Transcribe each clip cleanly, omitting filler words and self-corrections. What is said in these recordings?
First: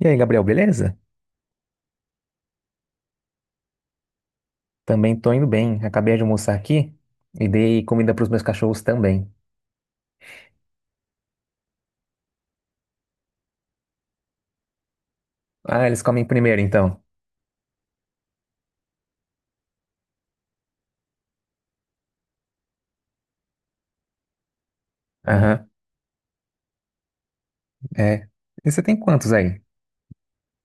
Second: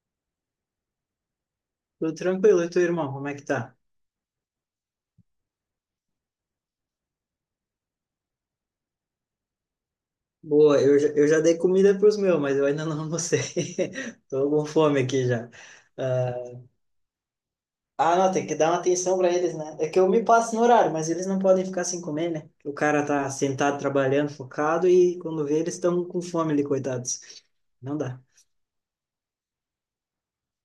E aí, Gabriel, beleza? Tudo tranquilo, e teu irmão, como é que tá? Também tô indo bem. Acabei de almoçar aqui e dei comida pros meus cachorros também. Boa, eu já dei comida para os meus, mas eu ainda não almocei. Tô com fome aqui já. Ah, eles comem Ah, primeiro, então. ah, não, tem que dar uma atenção para eles, né? É que eu me passo no horário, mas eles não podem ficar sem comer, né? O cara tá sentado trabalhando, focado, e quando vê, Aham, eles estão com fome ali, coitados. Não dá. é. E você tem quantos aí?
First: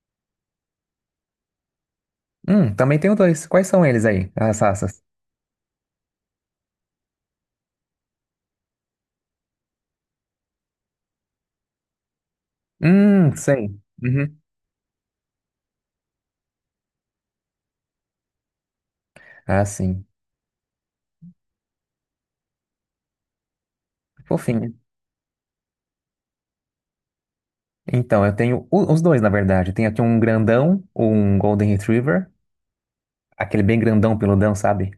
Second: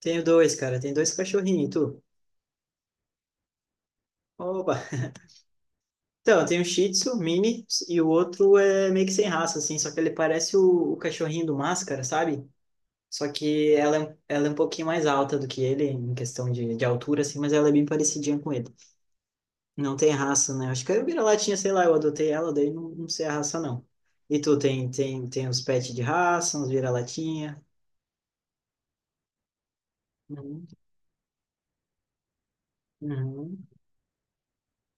Tenho dois, cara, tem dois cachorrinhos, e tu? Também tenho dois. Quais são eles aí, as Opa! raças? Então, eu tenho um Shih Tzu mini e o outro é meio que sem raça, assim, só que ele parece o cachorrinho do Máscara, sabe? Só Sei. que ela, Uhum. ela é um pouquinho mais alta do que ele, em questão de altura, assim, mas ela é bem parecidinha com ele. Ah, Não sim. tem raça, né? Acho que eu vira-latinha, sei lá, eu adotei ela, daí não sei a raça, não. E tu Fofinho. tem uns pets de raça, uns vira-latinha. Então, eu tenho os dois, na verdade. Tem aqui um Uhum. grandão, um Golden Retriever, aquele Uhum. bem grandão, peludão, sabe?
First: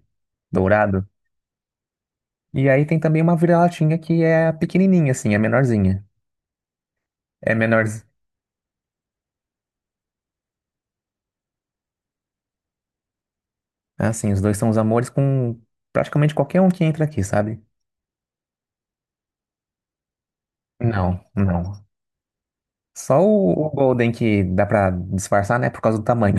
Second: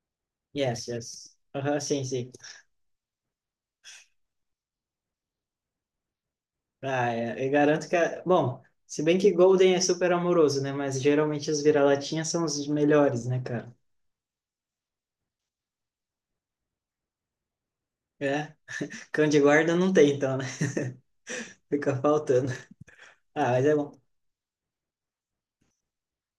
Yes, Dourado. yes. Aham, sim, sim. E aí tem também uma vira-latinha que é pequenininha, assim, é menorzinha. Ah, é, eu É menor. garanto que, bom, se bem que Golden é super amoroso, né? Mas geralmente os vira-latinhas são os melhores, né, cara? É, assim, os dois são os amores com praticamente qualquer um que entra aqui, sabe? É. Cão de guarda não tem, então, né? Não, não. Fica faltando. Só Ah, mas o é bom. Golden que dá pra disfarçar, né? Por causa do tamanho.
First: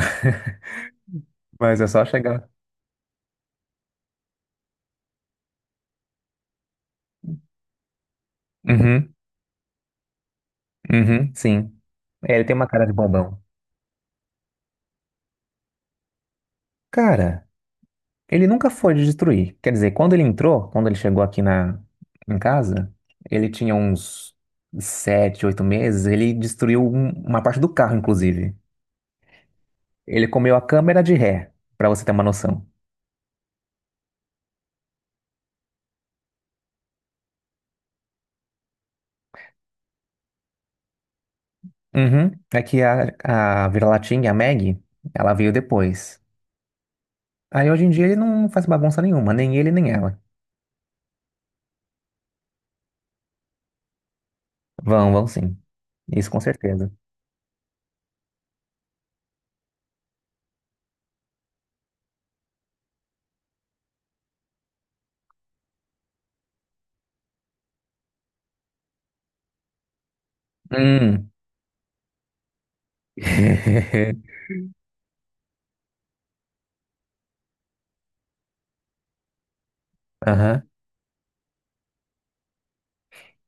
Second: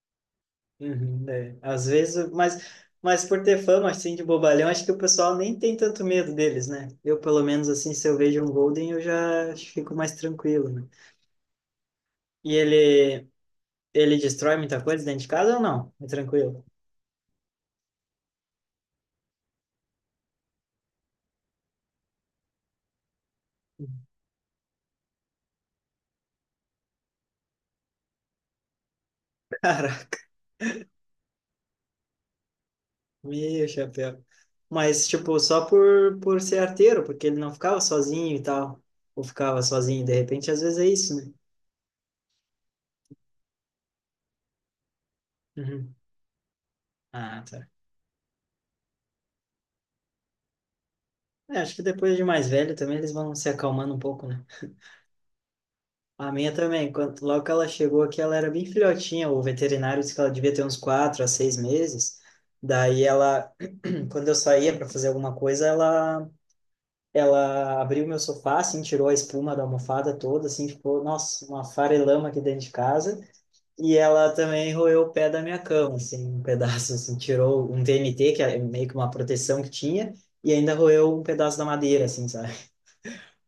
Uhum, é. Mas é Às só vezes, chegar. mas, por ter fama assim de bobalhão, acho que o pessoal nem tem tanto medo deles, né? Eu, pelo menos, assim, se eu vejo um Golden, eu Uhum, já fico mais tranquilo, né? uhum, sim. É, ele tem E uma cara de ele, bombão. ele destrói muita coisa dentro de casa ou não? É tranquilo. Cara, ele nunca foi de destruir. Quer dizer, quando ele chegou aqui em casa, ele tinha uns 7, 8 meses, ele destruiu uma parte do carro, inclusive. Caraca, Ele comeu a câmera de ré, pra você ter uma noção. meu chapéu. Mas, tipo, só por ser arteiro, porque ele não ficava sozinho e tal. Ou ficava sozinho, de repente, às vezes é isso, né? Uhum. É que a vira-latinha, a Maggie, ela veio Uhum. depois. Ah, tá. Aí hoje em dia ele não faz bagunça nenhuma, nem ele nem ela. É, acho que depois de mais velho também eles vão se acalmando um pouco, né? Vão, vão sim. Isso A com minha certeza. também, quando, logo que ela chegou aqui, ela era bem filhotinha. O veterinário disse que ela devia ter uns 4 a 6 meses. Daí ela, quando eu saía para fazer alguma coisa, ela, abriu meu sofá, assim, tirou a espuma da almofada toda, assim, ficou, Hum. nossa, uma farelama aqui dentro de casa. E ela também roeu o pé da minha cama, assim, um pedaço, assim, tirou um VMT, que é meio que uma proteção que tinha, e Aham. ainda roeu um pedaço da madeira, assim, sabe?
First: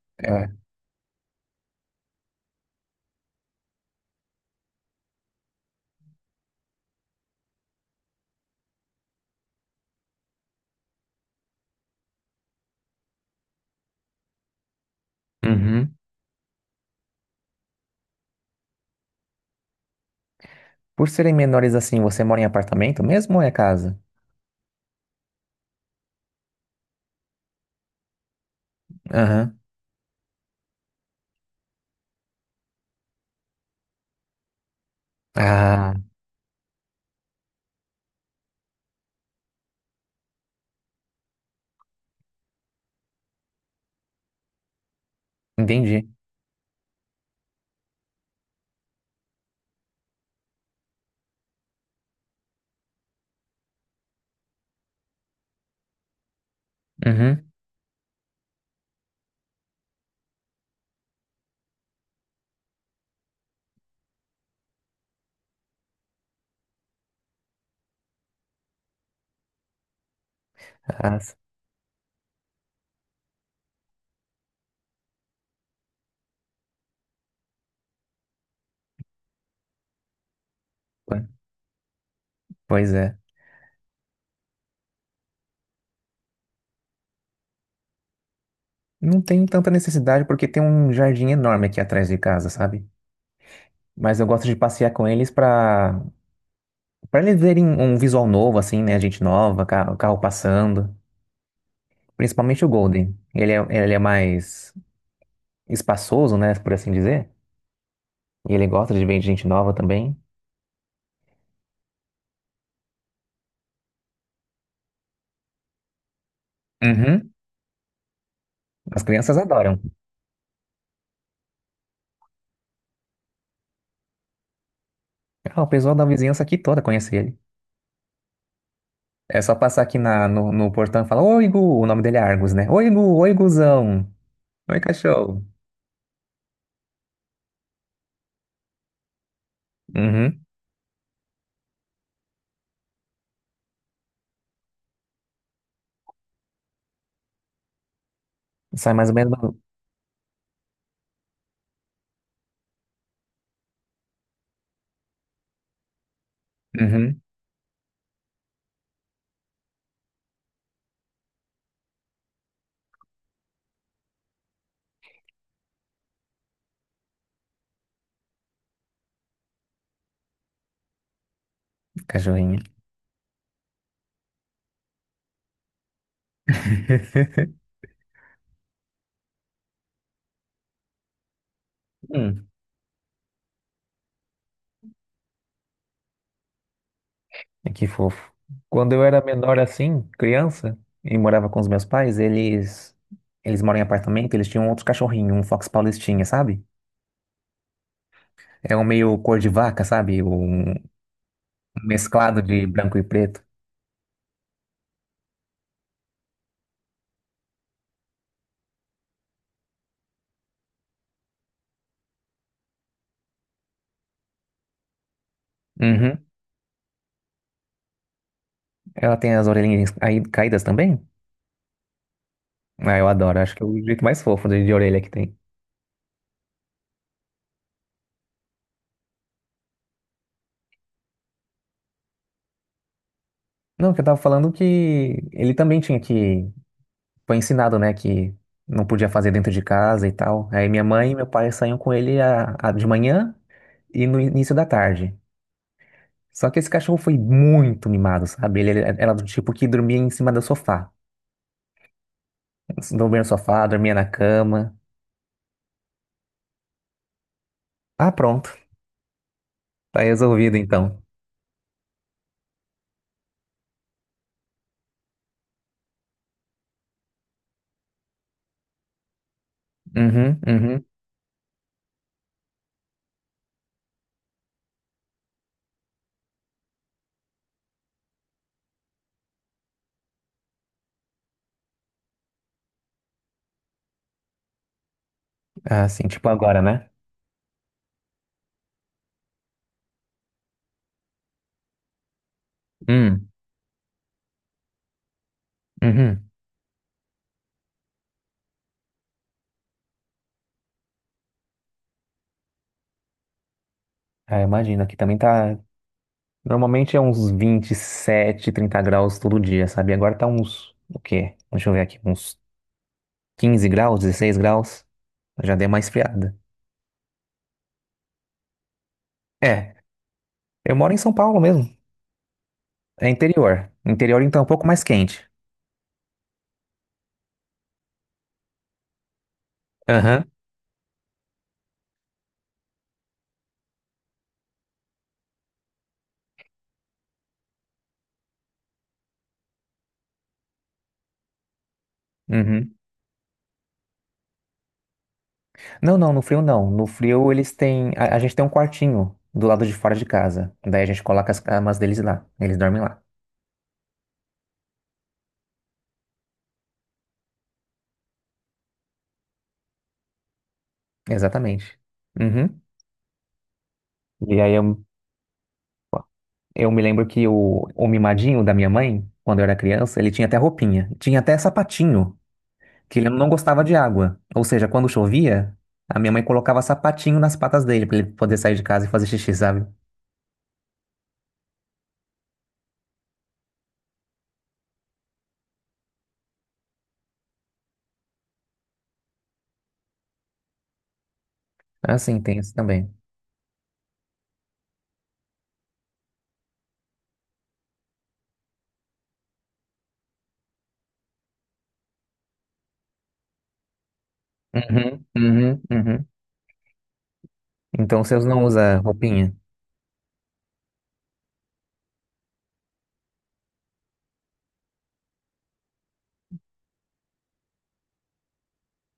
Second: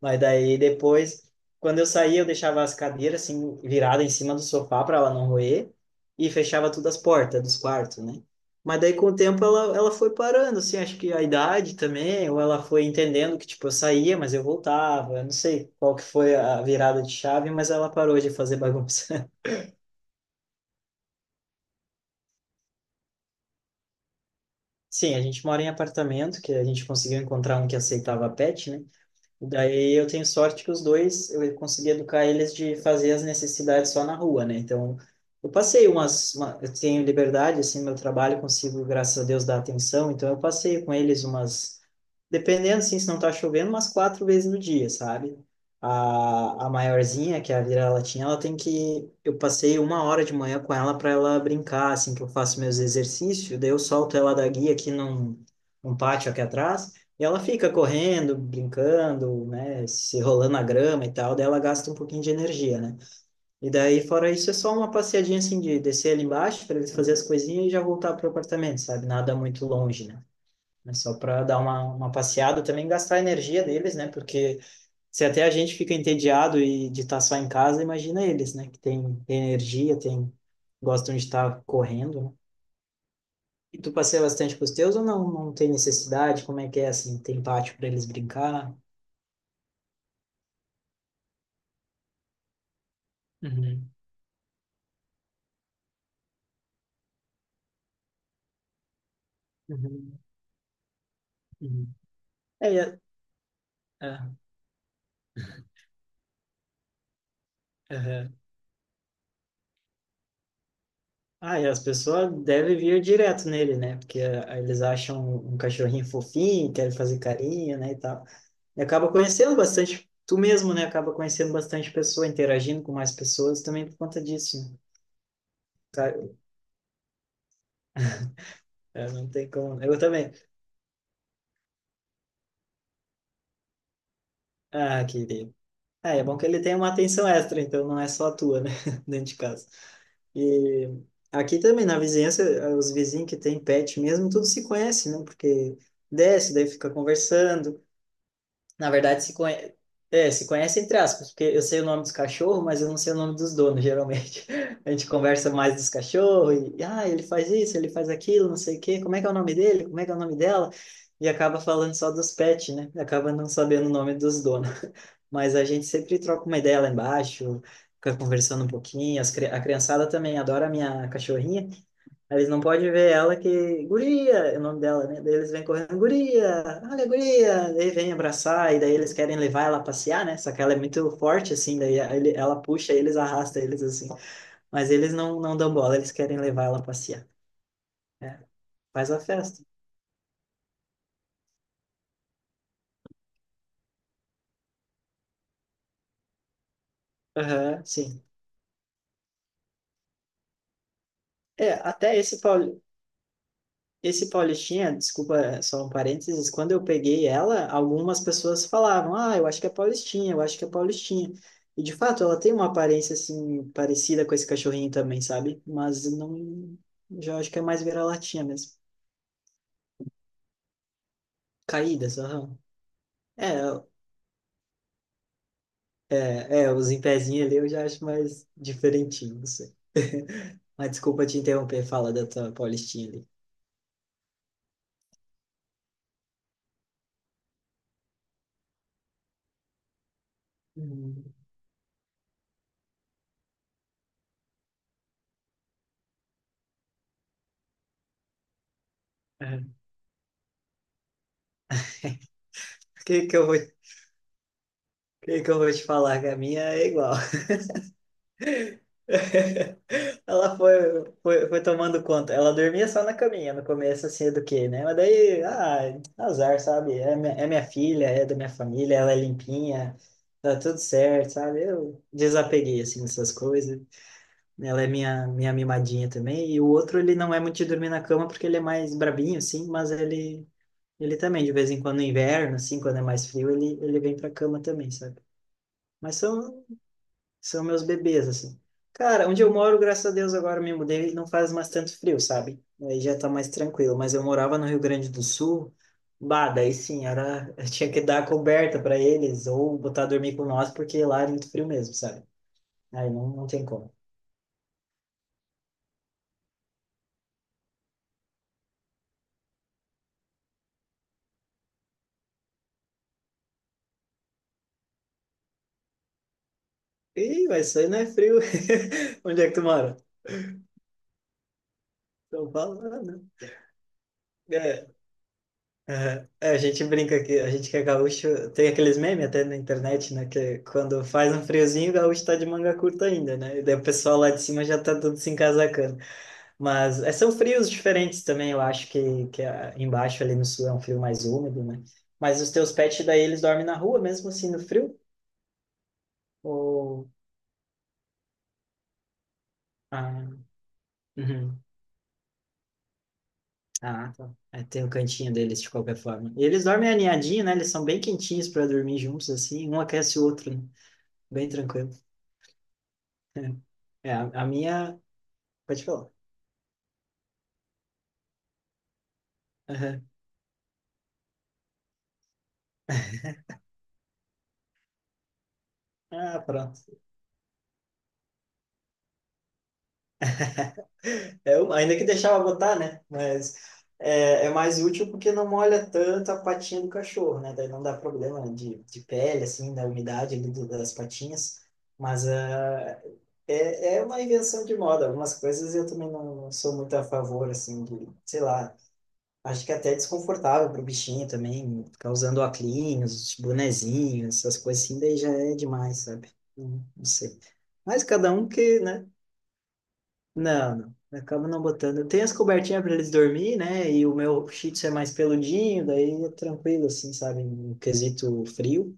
Mas É. daí depois, quando eu saía, eu deixava as cadeiras assim virada em cima do sofá para ela não roer e fechava todas as portas dos quartos, né? Mas daí com o tempo ela foi parando, assim, acho que a idade também, ou ela foi entendendo que tipo eu saía, mas eu voltava, eu não sei Uhum. qual que foi a virada de chave, mas ela parou de fazer bagunça. Por serem menores assim, você mora em apartamento mesmo ou é casa? Sim, a gente mora em apartamento, que a gente conseguiu encontrar um que aceitava pet, né? Aham. Daí eu tenho sorte que os dois, eu consegui educar eles de fazer as necessidades só na rua, né? Então, eu passei Ah, eu tenho liberdade, assim, meu trabalho, consigo, graças a Deus, dar atenção, então eu passei com eles umas, dependendo, assim, se não tá chovendo, umas quatro vezes no dia, sabe? entendi. A maiorzinha, que é a vira-latinha, ela tem que, eu passei 1 hora de manhã com ela para ela brincar, assim, que eu faço meus exercícios, daí eu solto ela da guia aqui num pátio aqui atrás, e ela Uhum. fica correndo, brincando, né, se rolando na grama e tal, daí ela gasta um pouquinho de energia, né? E daí, fora isso, é só uma passeadinha assim de descer ali embaixo para ele fazer as coisinhas e já voltar para o apartamento, sabe? Nada muito longe, né? É Ah, só para dar uma passeada, também gastar a energia deles, né? Porque se até a gente fica entediado e de estar só em casa, imagina eles, né? Que tem energia, tem, gostam po- de estar correndo, né? pois é. E tu passeia bastante com os teus ou não? Não tem necessidade? Como é que é assim? Tem pátio para eles brincar? Não tem tanta necessidade porque tem um jardim enorme aqui atrás de casa, sabe? Uhum, Mas eu gosto de passear com eles pra eles verem um visual novo, assim, né? Gente nova, o uhum, carro passando. uhum. Principalmente o É, e Golden. Ele é é, mais espaçoso, né? Por assim dizer. aham. E ele gosta de ver gente nova também. Ah, e as pessoas devem vir direto nele, né? Porque eles acham um cachorrinho fofinho, querem fazer Uhum. carinho, né, e tal. E As acaba crianças conhecendo adoram. bastante, tu mesmo, né? Acaba conhecendo bastante pessoa, interagindo com mais pessoas também por conta disso, né? Ah, o pessoal da Tá, vizinhança aqui toda conhece ele. é, não É tem só passar como. aqui Eu na, também. no, no portão e falar: Oi, Gu! O nome dele é Argus, né? Oi, Gu! Oi, Guzão! Oi, Ah, cachorro! querido. É bom que ele tem uma atenção extra, então não é só a tua, né? Dentro de casa. Uhum. E aqui também, na vizinhança, os vizinhos que têm pet mesmo, tudo se conhece, né? Porque desce, daí fica conversando. Na Sai mais ou verdade, menos. se conhece, é, se conhece entre aspas, porque eu sei o nome dos cachorros, mas eu não sei o nome dos donos, geralmente. A gente conversa mais dos cachorros, e, Uhum. ele faz isso, ele faz aquilo, não sei o quê, como é que é o nome dele, como é que é o nome dela, e acaba falando só dos pets, né? Acaba não sabendo o nome dos donos mas a gente sempre troca uma ideia lá embaixo, fica conversando um pouquinho. A criançada também adora a minha cachorrinha. Eles não Cachorrinho. podem ver ela que. Guria! É o nome dela, né? Daí eles vêm correndo, Guria! Olha, a guria! Daí vem abraçar, e daí eles querem levar ela a passear, né? Só que ela é muito forte, assim, daí ela puxa eles, arrasta eles, assim. Mas eles não dão bola, eles querem levar ela a passear. E que fofo. É, Quando eu faz a era menor festa. assim, criança, e morava com os meus pais, eles moram em apartamento, eles tinham outro cachorrinho, um Fox Paulistinha, sabe? Aham, sim. É um meio cor de vaca, sabe? Um É, até esse mesclado de branco e preto. Esse Paulistinha, desculpa só um parênteses, quando eu peguei ela, algumas pessoas falavam, ah, eu acho que é Paulistinha, eu acho que é Paulistinha. E de fato, ela tem uma aparência assim parecida com esse cachorrinho também, sabe? Mas Uhum. não, já acho que é mais vira-latinha mesmo. Ela tem as orelhinhas aí caídas também? Caídas, aham. Ah, eu adoro, É, acho que é o jeito mais fofo de orelha que tem. é, os em pezinho ali eu já acho mais diferentinho, não sei. Mas desculpa te interromper, fala da tua Paulistinha ali. Não, que eu tava falando que ele também tinha que. Foi ensinado, né, que não podia fazer dentro de casa e tal. Aí minha mãe e meu Uhum. pai saíam com ele de manhã e no início da tarde. Só que esse cachorro foi muito mimado, sabe? Ele era do tipo que É. dormia em cima do sofá. O Dormia no que que eu vou, sofá, o dormia na cama. que que eu vou te falar, que a minha é igual. Ah, pronto. Tá resolvido Ela então. foi tomando conta. Ela dormia só na caminha no começo, assim, do quê, né? Mas daí, azar, sabe? É minha filha, é da minha família, ela é limpinha, Uhum, tá tudo uhum. certo, sabe? Eu desapeguei, assim, dessas coisas. Ela é minha mimadinha também. E o outro, ele não é muito de dormir na cama porque ele é mais brabinho, assim, mas ele, também, de vez em quando, no inverno, assim, quando é mais frio, ele vem pra cama também, sabe? Ah, sim, Mas tipo agora, são né? são meus bebês, assim. Cara, onde eu moro, graças a Deus, agora me mudei e não faz mais tanto frio, sabe? Aí já tá Hum, mais tranquilo. Mas eu morava no Rio Grande do Sul, uhum. bah, daí sim, era. Eu tinha que dar coberta para eles ou botar a dormir com nós, porque lá é muito frio mesmo, sabe? Aí não tem como. Ah, imagina, aqui também tá. Normalmente é uns 27, 30 graus todo dia, sabe? Agora tá uns. O quê? Deixa eu ver aqui. Uns 15 graus, 16 graus. Já deu uma esfriada. Ih, mas isso aí não é frio. Onde é que tu É, mora? eu moro em São Paulo mesmo. São Paulo, ah, É né? interior. Interior então é um pouco mais É, quente. aham. É, a gente brinca que a gente que é gaúcho tem aqueles memes até na internet, Aham. né? Que quando faz um friozinho, o gaúcho tá de manga curta ainda, né? E daí o pessoal lá de cima já tá todo se encasacando. Mas é, são frios diferentes também, eu acho que, embaixo ali no sul é um frio mais úmido, né? Mas os teus Uhum. pets daí eles dormem na rua mesmo assim no frio? Não, não, no frio não. No Ou. frio eles têm. A gente tem um quartinho do lado de fora de Ah, casa. Daí a gente coloca as uhum. camas deles lá. Eles dormem lá. Ah, tá. É, tem o cantinho deles de qualquer forma. E eles dormem aninhadinho, né? Eles são bem quentinhos para dormir juntos assim, um aquece o outro, né? Bem Exatamente. tranquilo. Uhum. É, a, E a aí eu, minha. Pode falar. eu me lembro que o mimadinho da minha mãe, quando eu era criança, Aham. ele tinha até roupinha. Tinha até sapatinho, que ele não gostava de água. Ou seja, quando chovia, a minha mãe Ah, colocava pronto. sapatinho nas patas dele pra ele poder sair de casa e fazer xixi, sabe? É, ainda que deixava botar, né? Mas é mais útil porque não molha tanto a patinha do cachorro, né? Daí não dá problema de pele, assim, da umidade ali das patinhas. É, assim, Mas tem isso também. É uma invenção de moda. Algumas coisas eu também não sou muito a favor, assim, de, sei lá. Acho que é até desconfortável pro bichinho também, ficar usando óculos, bonezinhos, essas coisas assim, Uhum, daí já é uhum, demais, uhum. sabe? Não, não sei. Então, Mas vocês cada não um que, usam né? roupinha? Não, não. Eu acabo não botando. Tem as cobertinhas para eles dormir, né? E o meu Shih Tzu é mais peludinho, daí é tranquilo, assim, sabe? No quesito frio.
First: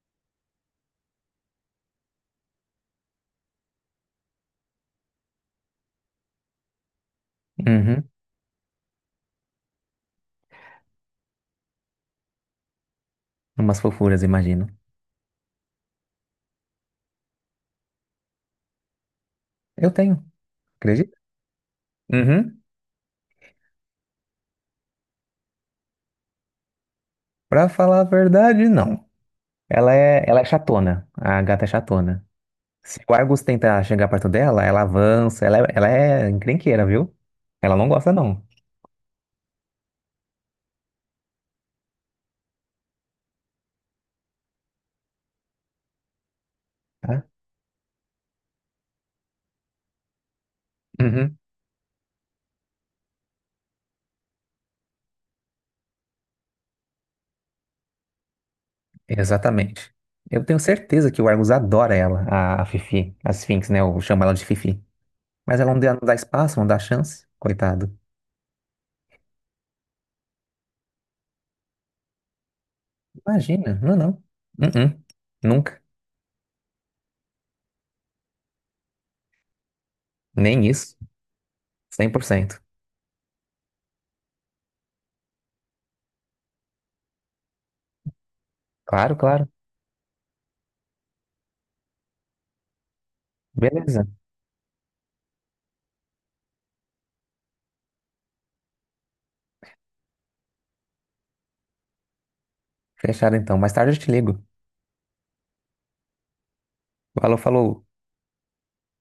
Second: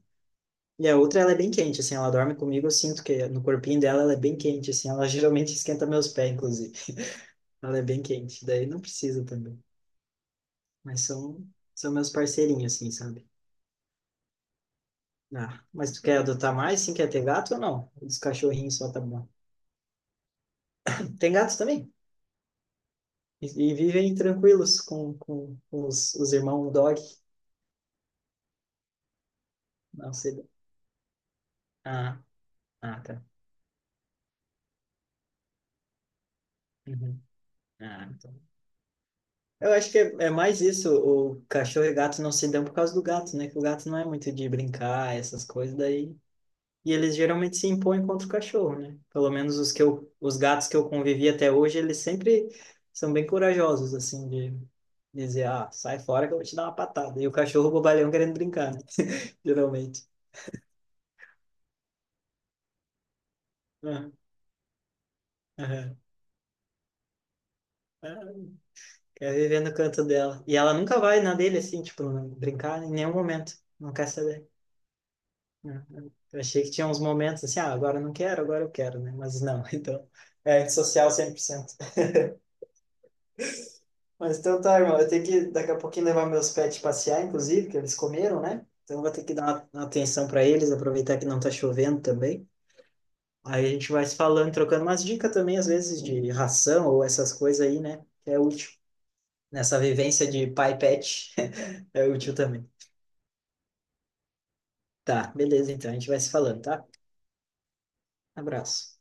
E a outra, ela é bem quente, assim, ela dorme comigo, eu sinto que no corpinho dela ela é bem quente, assim, ela geralmente esquenta meus pés, inclusive. Ela é bem Uhum. quente, daí não precisa também. Mas são meus parceirinhos, assim, sabe? Umas fofuras, imagino. Ah, mas tu quer adotar mais sim quer ter gato ou não? Os cachorrinhos só tá bom. Eu tenho, acredita? Tem gatos também? Uhum. E vivem tranquilos com os irmãos dog? Pra falar a verdade, não. Ela Não é, ela sei. é chatona. A gata é Ah, chatona. Se ah, o tá. Argus tenta chegar perto dela, ela avança. Ela é encrenqueira, viu? Uhum. Ela não Ah, gosta, então. não. Eu acho que é mais isso. O cachorro e gato não se dão por causa do gato, né? Que o gato não é muito de brincar, essas coisas. Daí, e eles Tá? geralmente se impõem contra o cachorro, né? Pelo menos os que eu, os gatos que eu convivi Uhum. até hoje, eles sempre são bem corajosos, assim, de dizer, ah, sai fora que eu vou te dar uma patada. E o cachorro bobalhão querendo brincar, né? Exatamente. Geralmente. Eu tenho certeza que o Argus adora ela, a Fifi. A Sphinx, né? Eu Aham, chamo ela de Fifi. Mas ela não dá, aham. não dá espaço, não dá chance. Coitado. Ah, quer viver no canto dela. E ela nunca vai na dele, assim, tipo, não brincar em nenhum momento. Imagina. Não Não, quer não. saber. Uh-uh. Nunca. Aham. Eu achei que tinha uns momentos assim, ah, agora eu não quero, agora eu quero, né? Mas não, então, é Nem isso. antissocial 100%. 100%. Mas então tá, irmão. Eu tenho que daqui a pouquinho levar meus pets passear, inclusive, que eles comeram, né? Então eu vou Claro, ter que dar claro. uma atenção para eles, aproveitar que não tá chovendo também. Aí a gente vai Beleza. se falando, trocando umas dicas também, às vezes, de ração ou essas coisas aí, né? Que é útil. Nessa vivência de pai e pet, é útil também. Fechado então. Mais tarde eu te ligo. Tá, beleza, então. A gente vai se falando, tá? Falou, falou. Abraço.